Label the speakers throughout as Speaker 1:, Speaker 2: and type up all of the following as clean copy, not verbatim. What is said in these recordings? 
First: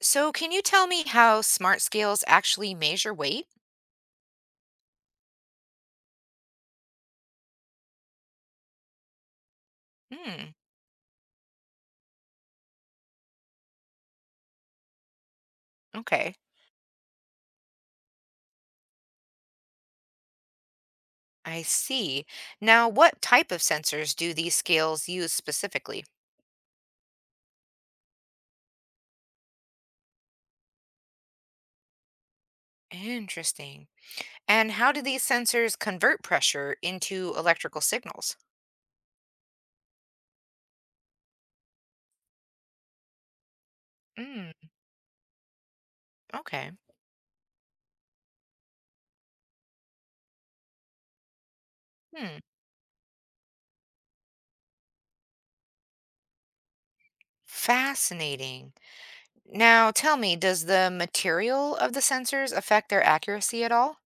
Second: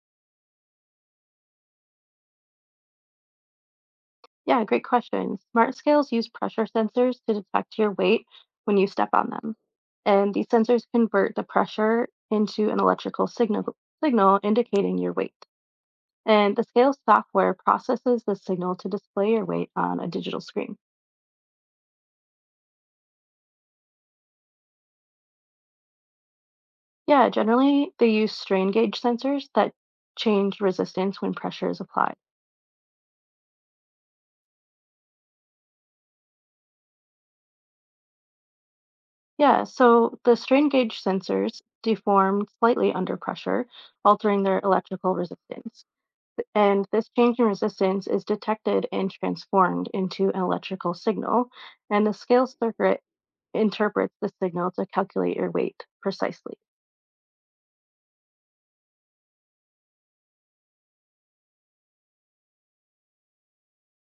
Speaker 1: So, can you tell me how smart scales actually measure weight?
Speaker 2: Yeah, great question. Smart scales use pressure sensors to detect your weight when you step on them. And these
Speaker 1: Hmm,
Speaker 2: sensors convert the pressure into an electrical signal indicating your weight.
Speaker 1: okay,
Speaker 2: And the scale software processes the signal to display your weight on a digital screen.
Speaker 1: I see. Now, what type of sensors do these scales use specifically?
Speaker 2: Yeah, generally they use strain gauge sensors that change resistance when pressure is applied.
Speaker 1: Interesting. And how do these sensors convert pressure into electrical signals?
Speaker 2: Yeah, so the strain gauge sensors deform slightly under pressure, altering
Speaker 1: Hmm,
Speaker 2: their electrical resistance.
Speaker 1: okay.
Speaker 2: And this change in resistance is detected and transformed into an electrical signal, and the
Speaker 1: Hmm,
Speaker 2: scale circuit interprets the signal to calculate your weight precisely.
Speaker 1: fascinating. Now, tell me, does the material of the sensors affect their accuracy at all?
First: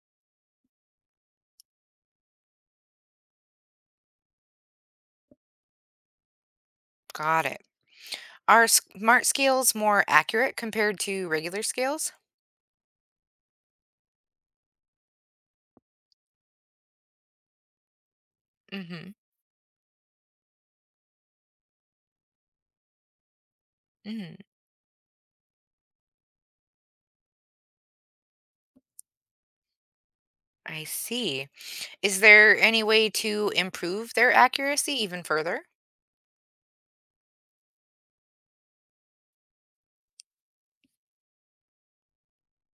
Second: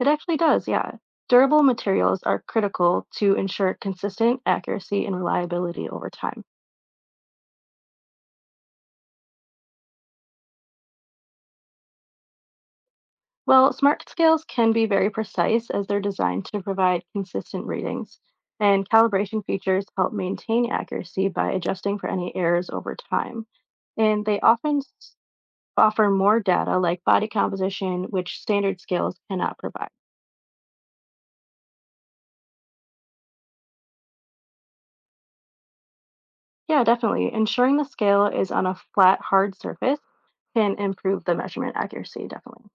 Speaker 2: It actually does, yeah. Durable materials are critical to ensure consistent accuracy and reliability over time.
Speaker 1: Got it. Are smart scales more accurate compared to regular scales?
Speaker 2: Well, smart scales can be very precise as they're designed to provide consistent readings, and
Speaker 1: Mm-hmm.
Speaker 2: calibration features help maintain accuracy by adjusting for any errors over time, and they often offer more data like body composition, which standard scales cannot provide.
Speaker 1: I see. Is there any way to improve their accuracy even further?
Speaker 2: Yeah, definitely. Ensuring the scale is on a flat, hard surface can improve the measurement accuracy, definitely.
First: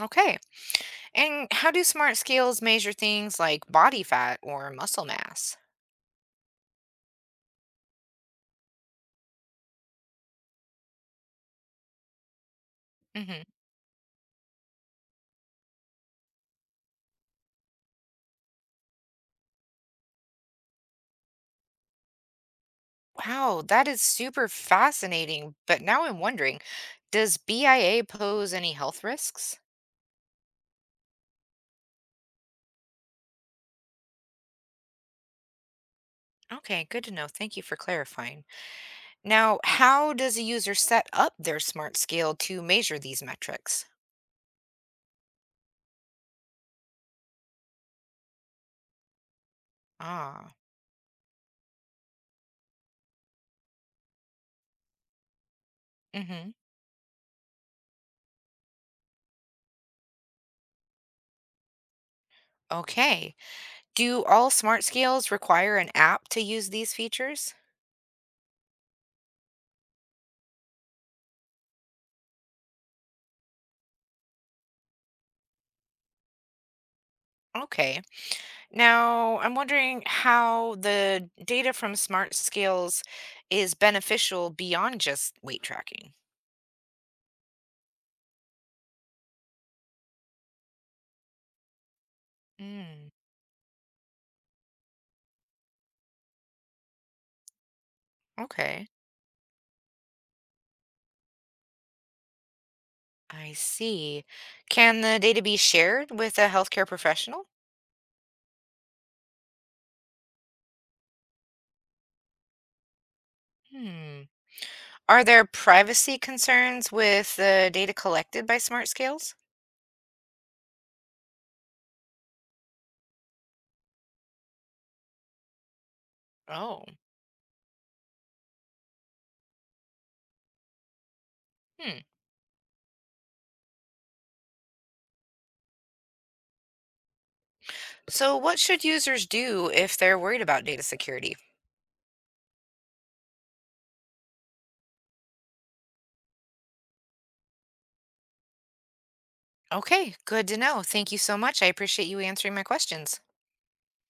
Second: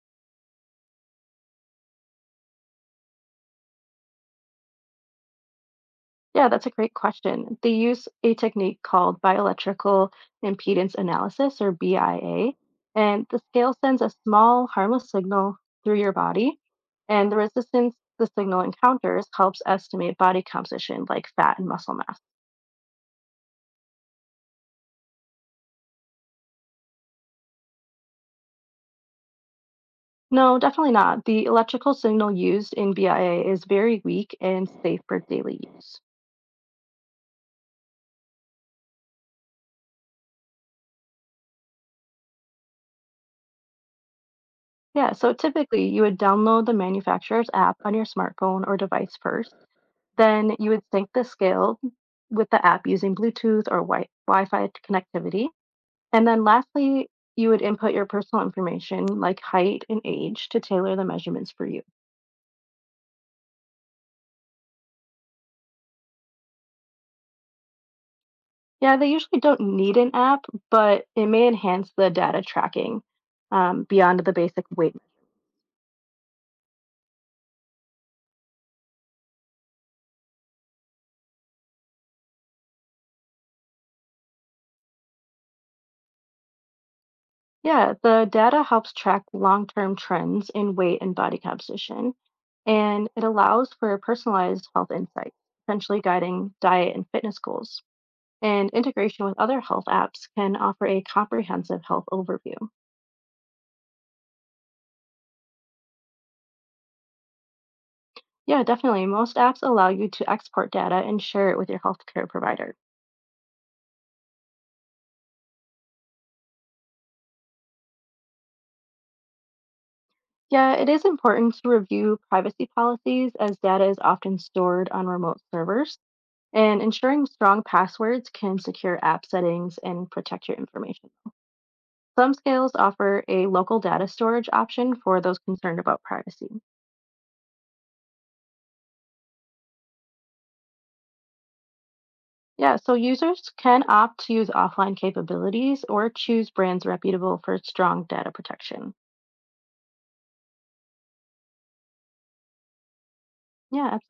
Speaker 1: Okay. And how do smart scales measure things like body fat or muscle mass?
Speaker 2: Yeah, that's a great question. They use a technique called bioelectrical impedance analysis, or BIA, and the
Speaker 1: Hmm.
Speaker 2: scale sends a small, harmless signal through your body, and the resistance the signal encounters helps estimate body composition like fat and muscle mass.
Speaker 1: Wow, that is super fascinating. But now I'm wondering, does BIA pose any health risks?
Speaker 2: No, definitely not. The electrical signal used in BIA is very weak and safe for daily use.
Speaker 1: Okay, good to know. Thank you for clarifying. Now, how does a user set up their smart scale to measure these metrics?
Speaker 2: Yeah, so typically you would download the manufacturer's app on your smartphone or device first.
Speaker 1: Ah.
Speaker 2: Then you would sync the scale with the app using Bluetooth or Wi-Fi connectivity. And then
Speaker 1: Hmm.
Speaker 2: lastly, you would input your personal information like height and age to tailor the measurements for you.
Speaker 1: Okay. Do all smart scales require an app to use these features?
Speaker 2: Yeah, they usually don't need an app, but it may enhance the data tracking beyond the basic weight.
Speaker 1: Okay. Now, I'm wondering how the data from smart scales is beneficial beyond just weight tracking.
Speaker 2: Yeah, the data helps track long-term trends in weight and body composition, and
Speaker 1: Mm,
Speaker 2: it allows for personalized health insights, essentially guiding diet and fitness goals. And
Speaker 1: okay.
Speaker 2: integration with other health apps can offer a comprehensive health overview.
Speaker 1: I see. Can the data be shared with a healthcare professional?
Speaker 2: Yeah, definitely. Most apps allow you to export data and share it with your healthcare provider.
Speaker 1: Hmm. Are there privacy concerns with the data collected by smart scales?
Speaker 2: Yeah, it is important to review privacy policies as data is often stored on remote servers, and
Speaker 1: Oh.
Speaker 2: ensuring strong passwords can secure app settings and protect your information.
Speaker 1: Hmm.
Speaker 2: Some scales offer a local data storage option for those concerned about privacy.
Speaker 1: So, what should users do if they're worried about data security?
Speaker 2: Yeah, so users can opt to use offline capabilities or choose brands reputable for strong data protection.
Speaker 1: Okay, good to know. Thank you so much. I appreciate you answering my questions.
Speaker 2: Yeah, absolutely.